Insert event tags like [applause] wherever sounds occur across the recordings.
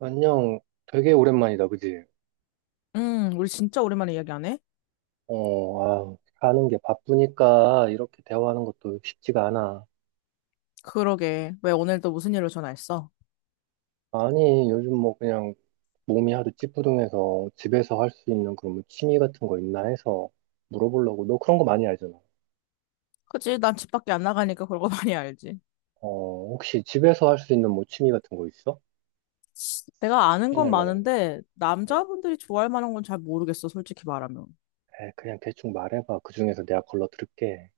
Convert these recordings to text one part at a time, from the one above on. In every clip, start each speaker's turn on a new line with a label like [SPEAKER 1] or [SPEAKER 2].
[SPEAKER 1] 안녕. 되게 오랜만이다, 그지?
[SPEAKER 2] 우리 진짜 오랜만에 이야기하네?
[SPEAKER 1] 어, 아, 사는 게 바쁘니까 이렇게 대화하는 것도 쉽지가 않아.
[SPEAKER 2] 그러게. 왜 오늘도 무슨 일로 전화했어?
[SPEAKER 1] 아니, 요즘 뭐 그냥 몸이 하도 찌뿌둥해서 집에서 할 수 있는 그런 뭐 취미 같은 거 있나 해서 물어보려고. 너 그런 거 많이 알잖아.
[SPEAKER 2] 그치, 난 집 밖에 안 나가니까 그런 거 많이 알지.
[SPEAKER 1] 어, 혹시 집에서 할 수 있는 뭐 취미 같은 거 있어?
[SPEAKER 2] 내가 아는 건
[SPEAKER 1] 추천할 만한 거.
[SPEAKER 2] 많은데,
[SPEAKER 1] 어.
[SPEAKER 2] 남자분들이 좋아할 만한 건 잘 모르겠어, 솔직히 말하면.
[SPEAKER 1] 에, 그냥 대충 말해봐. 그 중에서 내가 걸러들을게.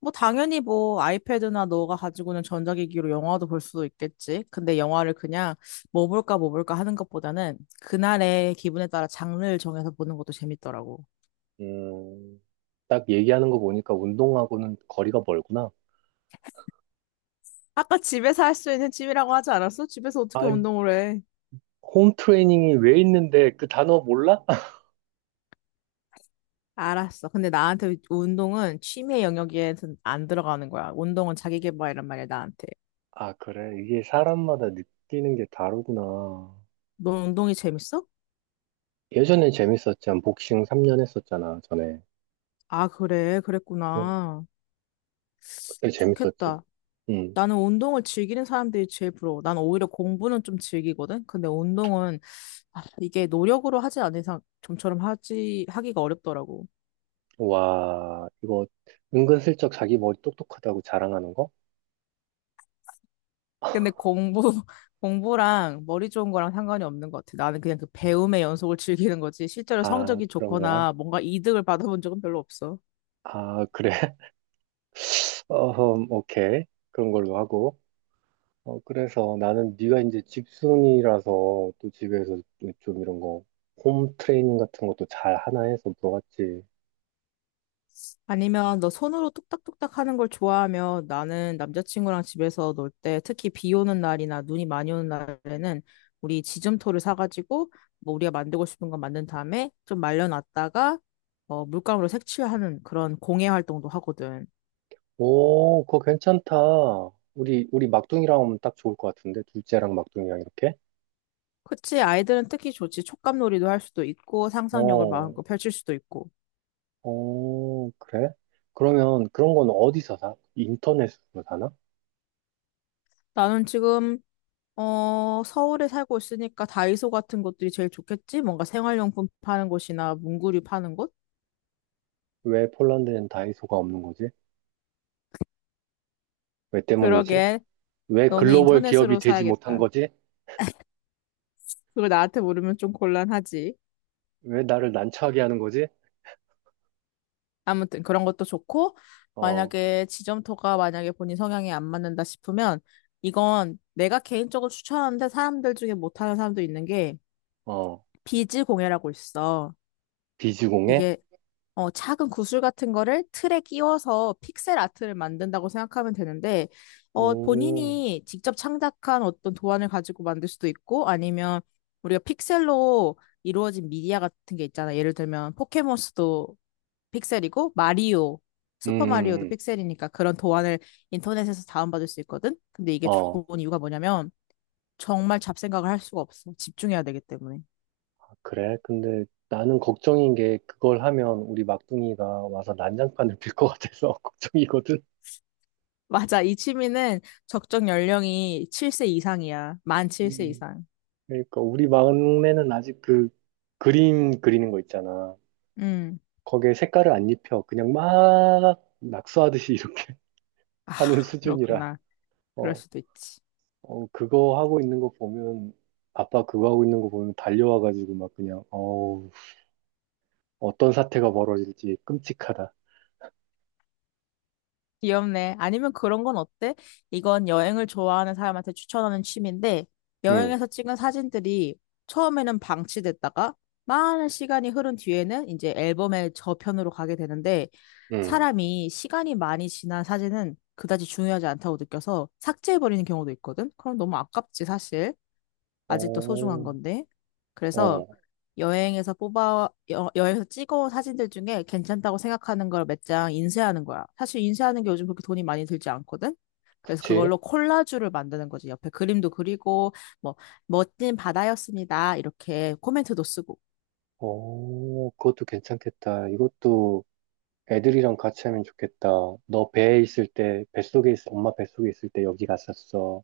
[SPEAKER 2] 뭐, 당연히 뭐, 아이패드나 너가 가지고 있는 전자기기로 영화도 볼 수도 있겠지. 근데 영화를 그냥 뭐 볼까, 뭐 볼까 하는 것보다는, 그날의 기분에 따라 장르를 정해서 보는 것도 재밌더라고.
[SPEAKER 1] 음, 딱 얘기하는 거 보니까 운동하고는 거리가 멀구나.
[SPEAKER 2] 아까 집에서 할 수 있는 취미라고 하지 않았어? 집에서
[SPEAKER 1] 아,
[SPEAKER 2] 어떻게 운동을 해?
[SPEAKER 1] 홈 트레이닝이 왜 있는데 그 단어 몰라? [laughs]
[SPEAKER 2] 알았어. 근데 나한테 운동은 취미 영역에 안 들어가는 거야. 운동은 자기 개발이란 말이야, 나한테.
[SPEAKER 1] 아, 그래. 이게 사람마다 느끼는 게 다르구나.
[SPEAKER 2] 넌 운동이 재밌어?
[SPEAKER 1] 예전엔 재밌었지만 복싱 3년 했었잖아, 전에.
[SPEAKER 2] 아, 그래.
[SPEAKER 1] 응,
[SPEAKER 2] 그랬구나.
[SPEAKER 1] 그때 재밌었지.
[SPEAKER 2] 좋겠다.
[SPEAKER 1] 응.
[SPEAKER 2] 나는 운동을 즐기는 사람들이 제일 부러워. 난 오히려 공부는 좀 즐기거든? 근데 운동은, 아, 이게 노력으로 하지 않은 이상 좀처럼 하지, 하기가 어렵더라고.
[SPEAKER 1] 와, 이거 은근슬쩍 자기 머리 똑똑하다고 자랑하는 거?
[SPEAKER 2] 근데 공부, [laughs] 공부랑 머리 좋은 거랑 상관이 없는 것 같아. 나는 그냥 그 배움의 연속을 즐기는 거지. 실제로
[SPEAKER 1] 아,
[SPEAKER 2] 성적이
[SPEAKER 1] 그런 거야?
[SPEAKER 2] 좋거나 뭔가 이득을 받아본 적은 별로 없어.
[SPEAKER 1] 아, 그래. [laughs] 어, 오케이. 그런 걸로 하고. 어, 그래서 나는 네가 이제 집순이라서 또 집에서 좀 이런 거 홈 트레이닝 같은 것도 잘 하나 해서 물어봤지.
[SPEAKER 2] 아니면 너 손으로 뚝딱뚝딱 하는 걸 좋아하면 나는 남자친구랑 집에서 놀 때 특히 비 오는 날이나 눈이 많이 오는 날에는 우리 지점토를 사가지고 뭐 우리가 만들고 싶은 거 만든 다음에 좀 말려놨다가 물감으로 색칠하는 그런 공예 활동도 하거든.
[SPEAKER 1] 오, 그거 괜찮다. 우리 막둥이랑 오면 딱 좋을 것 같은데? 둘째랑 막둥이랑 이렇게?
[SPEAKER 2] 그치, 아이들은 특히 좋지. 촉감놀이도 할 수도 있고 상상력을
[SPEAKER 1] 어,
[SPEAKER 2] 마음껏 펼칠 수도 있고.
[SPEAKER 1] 어, 그래? 그러면 그런 건 어디서 사? 인터넷으로 사나?
[SPEAKER 2] 나는 지금 서울에 살고 있으니까 다이소 같은 곳들이 제일 좋겠지? 뭔가 생활용품 파는 곳이나 문구류 파는 곳?
[SPEAKER 1] 왜 폴란드엔 다이소가 없는 거지? 왜 때문이지?
[SPEAKER 2] 그러게.
[SPEAKER 1] 왜
[SPEAKER 2] 너는
[SPEAKER 1] 글로벌 기업이
[SPEAKER 2] 인터넷으로
[SPEAKER 1] 되지 못한
[SPEAKER 2] 사야겠다.
[SPEAKER 1] 거지?
[SPEAKER 2] 그걸 나한테 물으면 좀 곤란하지.
[SPEAKER 1] 왜 나를 난처하게 하는 거지?
[SPEAKER 2] 아무튼 그런 것도 좋고,
[SPEAKER 1] 어,
[SPEAKER 2] 만약에 지점토가 만약에 본인 성향에 안 맞는다 싶으면, 이건 내가 개인적으로 추천하는데 사람들 중에 못하는 사람도 있는 게,
[SPEAKER 1] 어,
[SPEAKER 2] 비즈 공예라고 있어.
[SPEAKER 1] 비즈공해?
[SPEAKER 2] 이게 작은 구슬 같은 거를 틀에 끼워서 픽셀 아트를 만든다고 생각하면 되는데,
[SPEAKER 1] 오,
[SPEAKER 2] 본인이 직접 창작한 어떤 도안을 가지고 만들 수도 있고, 아니면 우리가 픽셀로 이루어진 미디어 같은 게 있잖아. 예를 들면 포켓몬스도 픽셀이고, 마리오,
[SPEAKER 1] 음, 음,
[SPEAKER 2] 슈퍼마리오도
[SPEAKER 1] 음.
[SPEAKER 2] 픽셀이니까 그런 도안을 인터넷에서 다운받을 수 있거든? 근데 이게
[SPEAKER 1] 어,
[SPEAKER 2] 좋은 이유가 뭐냐면, 정말 잡생각을 할 수가 없어. 집중해야 되기 때문에.
[SPEAKER 1] 그래? 근데 나는 걱정인 게 그걸 하면 우리 막둥이가 와서 난장판을 빌 것 같아서 [laughs] 걱정이거든.
[SPEAKER 2] 맞아. 이 취미는 적정 연령이 7세 이상이야. 만 7세
[SPEAKER 1] 음.
[SPEAKER 2] 이상.
[SPEAKER 1] 그러니까 우리 막내는 아직 그 그림 그리는 거 있잖아.
[SPEAKER 2] 음.
[SPEAKER 1] 거기에 색깔을 안 입혀. 그냥 막 낙서하듯이 [laughs] 이렇게
[SPEAKER 2] 아,
[SPEAKER 1] 하는 수준이라.
[SPEAKER 2] 그렇구나. 그럴
[SPEAKER 1] 어,
[SPEAKER 2] 수도 있지.
[SPEAKER 1] 어, 그거 하고 있는 거 보면, 아빠 그거 하고 있는 거 보면 달려와가지고 막 그냥, 어우, 어떤 사태가 벌어질지 끔찍하다.
[SPEAKER 2] 귀엽네. 아니면 그런 건 어때? 이건 여행을 좋아하는 사람한테 추천하는 취미인데,
[SPEAKER 1] 응,
[SPEAKER 2] 여행에서 찍은 사진들이 처음에는 방치됐다가, 많은 시간이 흐른 뒤에는 이제 앨범의 저편으로 가게 되는데,
[SPEAKER 1] 응.
[SPEAKER 2] 사람이 시간이 많이 지난 사진은 그다지 중요하지 않다고 느껴서 삭제해버리는 경우도 있거든? 그럼 너무 아깝지, 사실. 아직도 소중한
[SPEAKER 1] 어,
[SPEAKER 2] 건데. 그래서
[SPEAKER 1] 어,
[SPEAKER 2] 여행에서 찍어온 사진들 중에 괜찮다고 생각하는 걸 몇 장 인쇄하는 거야. 사실 인쇄하는 게 요즘 그렇게 돈이 많이 들지 않거든? 그래서
[SPEAKER 1] 그치.
[SPEAKER 2] 그걸로 콜라주를 만드는 거지. 옆에 그림도 그리고, 뭐, 멋진 바다였습니다. 이렇게 코멘트도 쓰고.
[SPEAKER 1] 오, 그것도 괜찮겠다. 이것도 애들이랑 같이 하면 좋겠다. 너 배에 있을 때, 엄마 뱃속에 있을 때 여기 갔었어.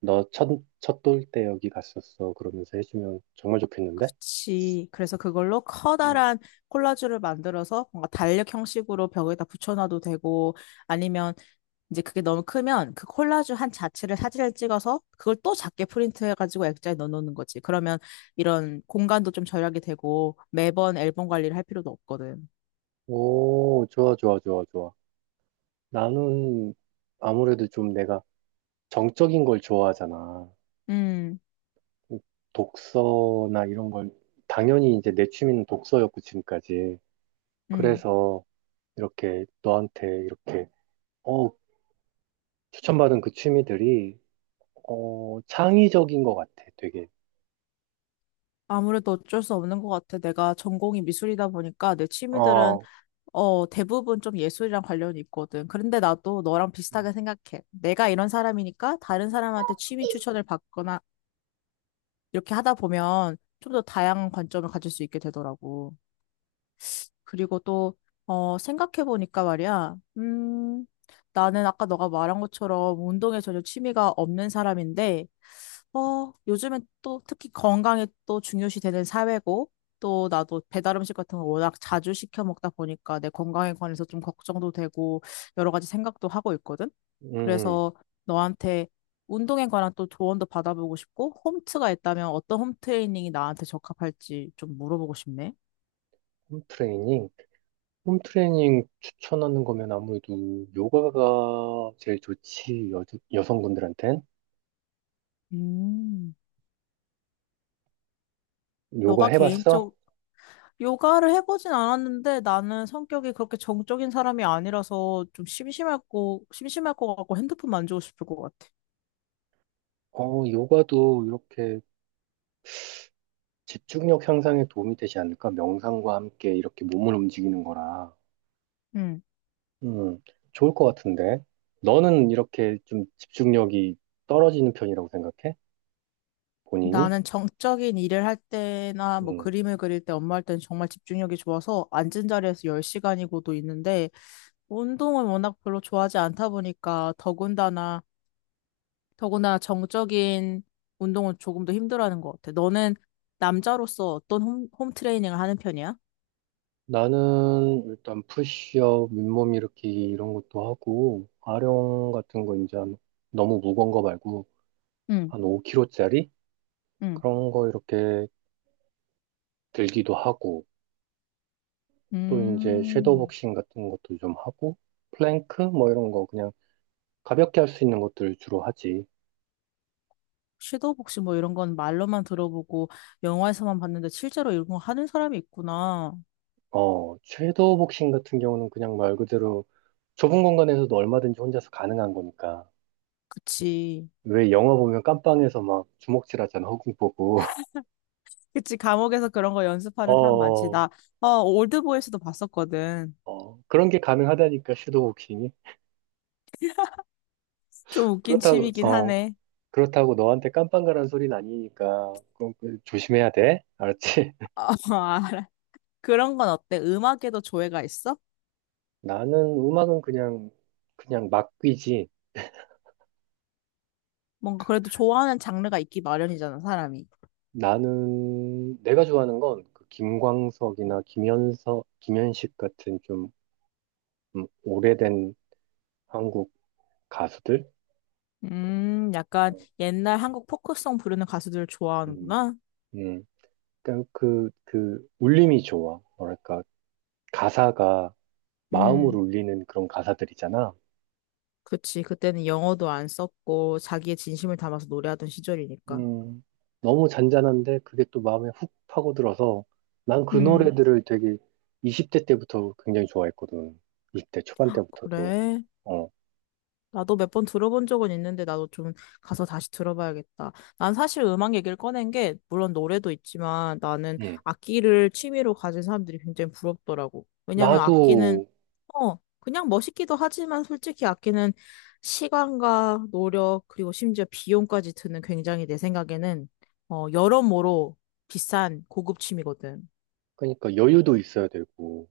[SPEAKER 1] 너 첫, 첫돌 때 여기 갔었어. 그러면서 해주면 정말 좋겠는데?
[SPEAKER 2] 그치. 그래서 그걸로
[SPEAKER 1] 어.
[SPEAKER 2] 커다란 콜라주를 만들어서 뭔가 달력 형식으로 벽에다 붙여놔도 되고, 아니면 이제 그게 너무 크면 그 콜라주 한 자체를 사진을 찍어서 그걸 또 작게 프린트해가지고 액자에 넣어놓는 거지. 그러면 이런 공간도 좀 절약이 되고 매번 앨범 관리를 할 필요도 없거든.
[SPEAKER 1] 오, 좋아, 좋아, 좋아, 좋아. 나는 아무래도 좀 내가 정적인 걸 좋아하잖아.
[SPEAKER 2] 음,
[SPEAKER 1] 독서나 이런 걸, 당연히 이제 내 취미는 독서였고, 지금까지.
[SPEAKER 2] 음.
[SPEAKER 1] 그래서 이렇게 너한테 이렇게 어, 추천받은 그 취미들이 어, 창의적인 것 같아, 되게.
[SPEAKER 2] 아무래도 어쩔 수 없는 것 같아. 내가 전공이 미술이다 보니까 내 취미들은
[SPEAKER 1] 어,
[SPEAKER 2] 대부분 좀 예술이랑 관련이 있거든. 그런데 나도 너랑 비슷하게 생각해. 내가 이런 사람이니까 다른 사람한테 취미 추천을 받거나 이렇게 하다 보면 좀 더 다양한 관점을 가질 수 있게 되더라고. 그리고 또, 생각해보니까 말이야, 나는 아까 너가 말한 것처럼 운동에 전혀 취미가 없는 사람인데, 요즘엔 또 특히 건강이 또 중요시 되는 사회고, 또 나도 배달 음식 같은 거 워낙 자주 시켜 먹다 보니까 내 건강에 관해서 좀 걱정도 되고, 여러 가지 생각도 하고 있거든?
[SPEAKER 1] 음,
[SPEAKER 2] 그래서 너한테 운동에 관한 또 조언도 받아보고 싶고, 홈트가 있다면 어떤 홈 트레이닝이 나한테 적합할지 좀 물어보고 싶네.
[SPEAKER 1] 홈트레이닝. 홈트레이닝 추천하는 거면 아무래도 요가가 제일 좋지, 여성분들한텐.
[SPEAKER 2] 음.
[SPEAKER 1] 요가
[SPEAKER 2] 너가
[SPEAKER 1] 해봤어?
[SPEAKER 2] 개인적 요가를 해보진 않았는데 나는 성격이 그렇게 정적인 사람이 아니라서 좀 심심할 것 같고 핸드폰 만지고 싶을 것 같아.
[SPEAKER 1] 어, 요가도 이렇게 집중력 향상에 도움이 되지 않을까? 명상과 함께 이렇게 몸을 움직이는 거라.
[SPEAKER 2] 음,
[SPEAKER 1] 음, 좋을 것 같은데. 너는 이렇게 좀 집중력이 떨어지는 편이라고 생각해? 본인이?
[SPEAKER 2] 나는 정적인 일을 할 때나 뭐
[SPEAKER 1] 음.
[SPEAKER 2] 그림을 그릴 때 엄마 할 때는 정말 집중력이 좋아서 앉은 자리에서 10시간이고도 있는데 운동을 워낙 별로 좋아하지 않다 보니까 더군다나 정적인 운동은 조금 더 힘들어하는 것 같아. 너는 남자로서 어떤 홈 트레이닝을 하는 편이야?
[SPEAKER 1] 나는 일단 푸시업, 윗몸 일으키기 이런 것도 하고, 아령 같은 거 이제 한- 너무 무거운 거 말고
[SPEAKER 2] 응.
[SPEAKER 1] 한 5kg짜리?
[SPEAKER 2] 응.
[SPEAKER 1] 그런 거 이렇게 들기도 하고, 또 이제 섀도우
[SPEAKER 2] 음,
[SPEAKER 1] 복싱 같은 것도 좀 하고, 플랭크 뭐 이런 거 그냥 가볍게 할 수 있는 것들 주로 하지.
[SPEAKER 2] 섀도우복시 뭐 이런 건 말로만 들어보고 영화에서만 봤는데 실제로 이런 거 하는 사람이 있구나.
[SPEAKER 1] 어, 섀도우 복싱 같은 경우는 그냥 말 그대로 좁은 공간에서도 얼마든지 혼자서 가능한 거니까.
[SPEAKER 2] 그치.
[SPEAKER 1] 왜 영화 보면 깜빵에서 막 주먹질 하잖아, 허공 보고. [laughs]
[SPEAKER 2] 그치. 감옥에서 그런 거 연습하는 사람 많지.
[SPEAKER 1] 어,
[SPEAKER 2] 나, 올드보이스도 봤었거든.
[SPEAKER 1] 어, 그런 게 가능하다니까, 섀도우복싱이.
[SPEAKER 2] 좀 웃긴
[SPEAKER 1] 그렇다고,
[SPEAKER 2] 취미긴
[SPEAKER 1] 어,
[SPEAKER 2] 하네.
[SPEAKER 1] 그렇다고 너한테 깜빵가란 소리는 아니니까, 조심해야 돼. 알았지? [laughs]
[SPEAKER 2] 어, [laughs] 알아. 그런 건 어때? 음악에도 조예가 있어?
[SPEAKER 1] 나는 음악은 그냥, 그냥 막 귀지.
[SPEAKER 2] 뭔가 그래도 좋아하는 장르가 있기 마련이잖아, 사람이.
[SPEAKER 1] 나는, 내가 좋아하는 건그 김광석이나 김현식 같은 좀, 오래된 한국 가수들?
[SPEAKER 2] 약간 옛날 한국 포크송 부르는 가수들
[SPEAKER 1] 음,
[SPEAKER 2] 좋아하는구나.
[SPEAKER 1] 음. 그러니까 울림이 좋아. 뭐랄까, 가사가 마음을
[SPEAKER 2] 음.
[SPEAKER 1] 울리는 그런 가사들이잖아.
[SPEAKER 2] 그치. 그때는 영어도 안 썼고 자기의 진심을 담아서 노래하던 시절이니까.
[SPEAKER 1] 음, 너무 잔잔한데 그게 또 마음에 훅 파고들어서 난 그
[SPEAKER 2] 음,
[SPEAKER 1] 노래들을 되게 20대 때부터 굉장히 좋아했거든. 20대 초반 때부터도.
[SPEAKER 2] 그래.
[SPEAKER 1] 어,
[SPEAKER 2] 나도 몇 번 들어본 적은 있는데 나도 좀 가서 다시 들어봐야겠다. 난 사실 음악 얘기를 꺼낸 게 물론 노래도 있지만 나는
[SPEAKER 1] 음.
[SPEAKER 2] 악기를 취미로 가진 사람들이 굉장히 부럽더라고. 왜냐면
[SPEAKER 1] 나도
[SPEAKER 2] 악기는 그냥 멋있기도 하지만 솔직히 악기는 시간과 노력 그리고 심지어 비용까지 드는 굉장히 내 생각에는 여러모로 비싼 고급 취미거든.
[SPEAKER 1] 그러니까 여유도 있어야 되고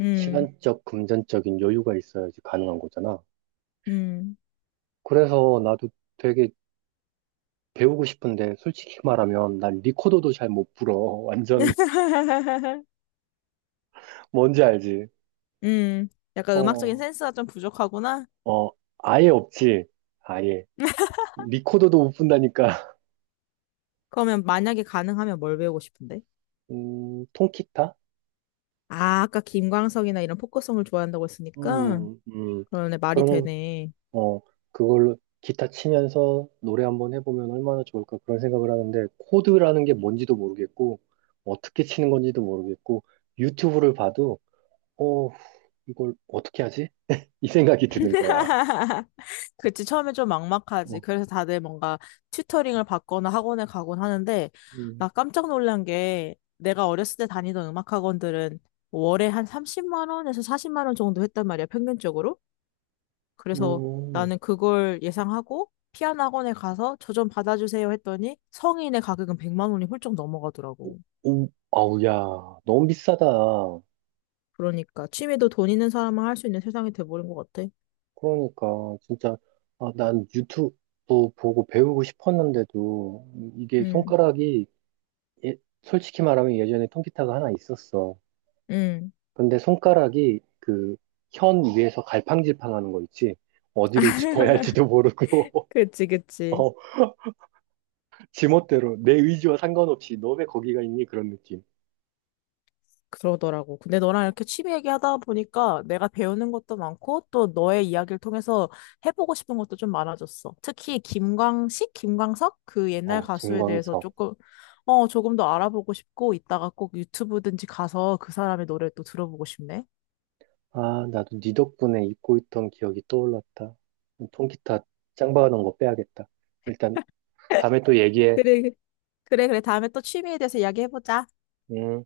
[SPEAKER 2] 음.
[SPEAKER 1] 시간적, 금전적인 여유가 있어야지 가능한 거잖아.
[SPEAKER 2] 음.
[SPEAKER 1] 그래서 나도 되게 배우고 싶은데 솔직히 말하면 난 리코더도 잘 못 불어. 완전
[SPEAKER 2] [laughs]
[SPEAKER 1] [laughs] 뭔지 알지?
[SPEAKER 2] 음. 약간 음악적인
[SPEAKER 1] 어,
[SPEAKER 2] 센스가 좀 부족하구나.
[SPEAKER 1] 어, 아예 없지. 아예. 리코더도 못 분다니까.
[SPEAKER 2] 그러면 만약에 가능하면 뭘 배우고 싶은데?
[SPEAKER 1] 통기타?
[SPEAKER 2] 아, 아까 김광석이나 이런 포크송을 좋아한다고 했으니까.
[SPEAKER 1] 음, 음,
[SPEAKER 2] 그러네, 말이
[SPEAKER 1] 그럼,
[SPEAKER 2] 되네.
[SPEAKER 1] 어, 그걸로 기타 치면서 노래 한번 해보면 얼마나 좋을까 그런 생각을 하는데, 코드라는 게 뭔지도 모르겠고, 어떻게 치는 건지도 모르겠고, 유튜브를 봐도, 어, 이걸 어떻게 하지? 이 생각이 드는 거야.
[SPEAKER 2] [laughs] 그치, 처음에 좀 막막하지.
[SPEAKER 1] 어,
[SPEAKER 2] 그래서 다들 뭔가 튜터링을 받거나 학원에 가곤 하는데,
[SPEAKER 1] 음,
[SPEAKER 2] 나 깜짝 놀란 게, 내가 어렸을 때 다니던 음악 학원들은 월에 한 30만 원에서 40만 원 정도 했단 말이야, 평균적으로. 그래서
[SPEAKER 1] 음,
[SPEAKER 2] 나는 그걸 예상하고 피아노 학원에 가서 저 좀 받아주세요 했더니 성인의 가격은 100만 원이 훌쩍 넘어가더라고.
[SPEAKER 1] 오, 아우, 야, 너무 비싸다.
[SPEAKER 2] 그러니까 취미도 돈 있는 사람만 할 수 있는 세상이 돼버린 것 같아.
[SPEAKER 1] 그러니까, 진짜, 아, 난 유튜브 보고 배우고 싶었는데도, 이게
[SPEAKER 2] 응,
[SPEAKER 1] 손가락이 솔직히 말하면 예전에 통기타가 하나 있었어.
[SPEAKER 2] 응.
[SPEAKER 1] 근데 손가락이 그 현 위에서 갈팡질팡하는 거 있지. 어디를 짚어야 할지도 모르고,
[SPEAKER 2] 그치,
[SPEAKER 1] [laughs]
[SPEAKER 2] 그치.
[SPEAKER 1] 어, 지멋대로 내 의지와 상관없이 너 왜 거기가 있니? 그런 느낌.
[SPEAKER 2] 그러더라고. 근데 너랑 이렇게 취미 얘기하다 보니까 내가 배우는 것도 많고 또 너의 이야기를 통해서 해보고 싶은 것도 좀 많아졌어. 특히 김광식, 김광석 그 옛날
[SPEAKER 1] 어,
[SPEAKER 2] 가수에 대해서
[SPEAKER 1] 김광석.
[SPEAKER 2] 조금 어 조금 더 알아보고 싶고 이따가 꼭 유튜브든지 가서 그 사람의 노래를 또 들어보고 싶네.
[SPEAKER 1] 아, 나도 네 덕분에 잊고 있던 기억이 떠올랐다. 통기타 짱 박아놓은 거 빼야겠다. 일단 다음에 또 얘기해.
[SPEAKER 2] 그래, 그래, 그래. 다음에 또 취미에 대해서 이야기해보자.
[SPEAKER 1] 음.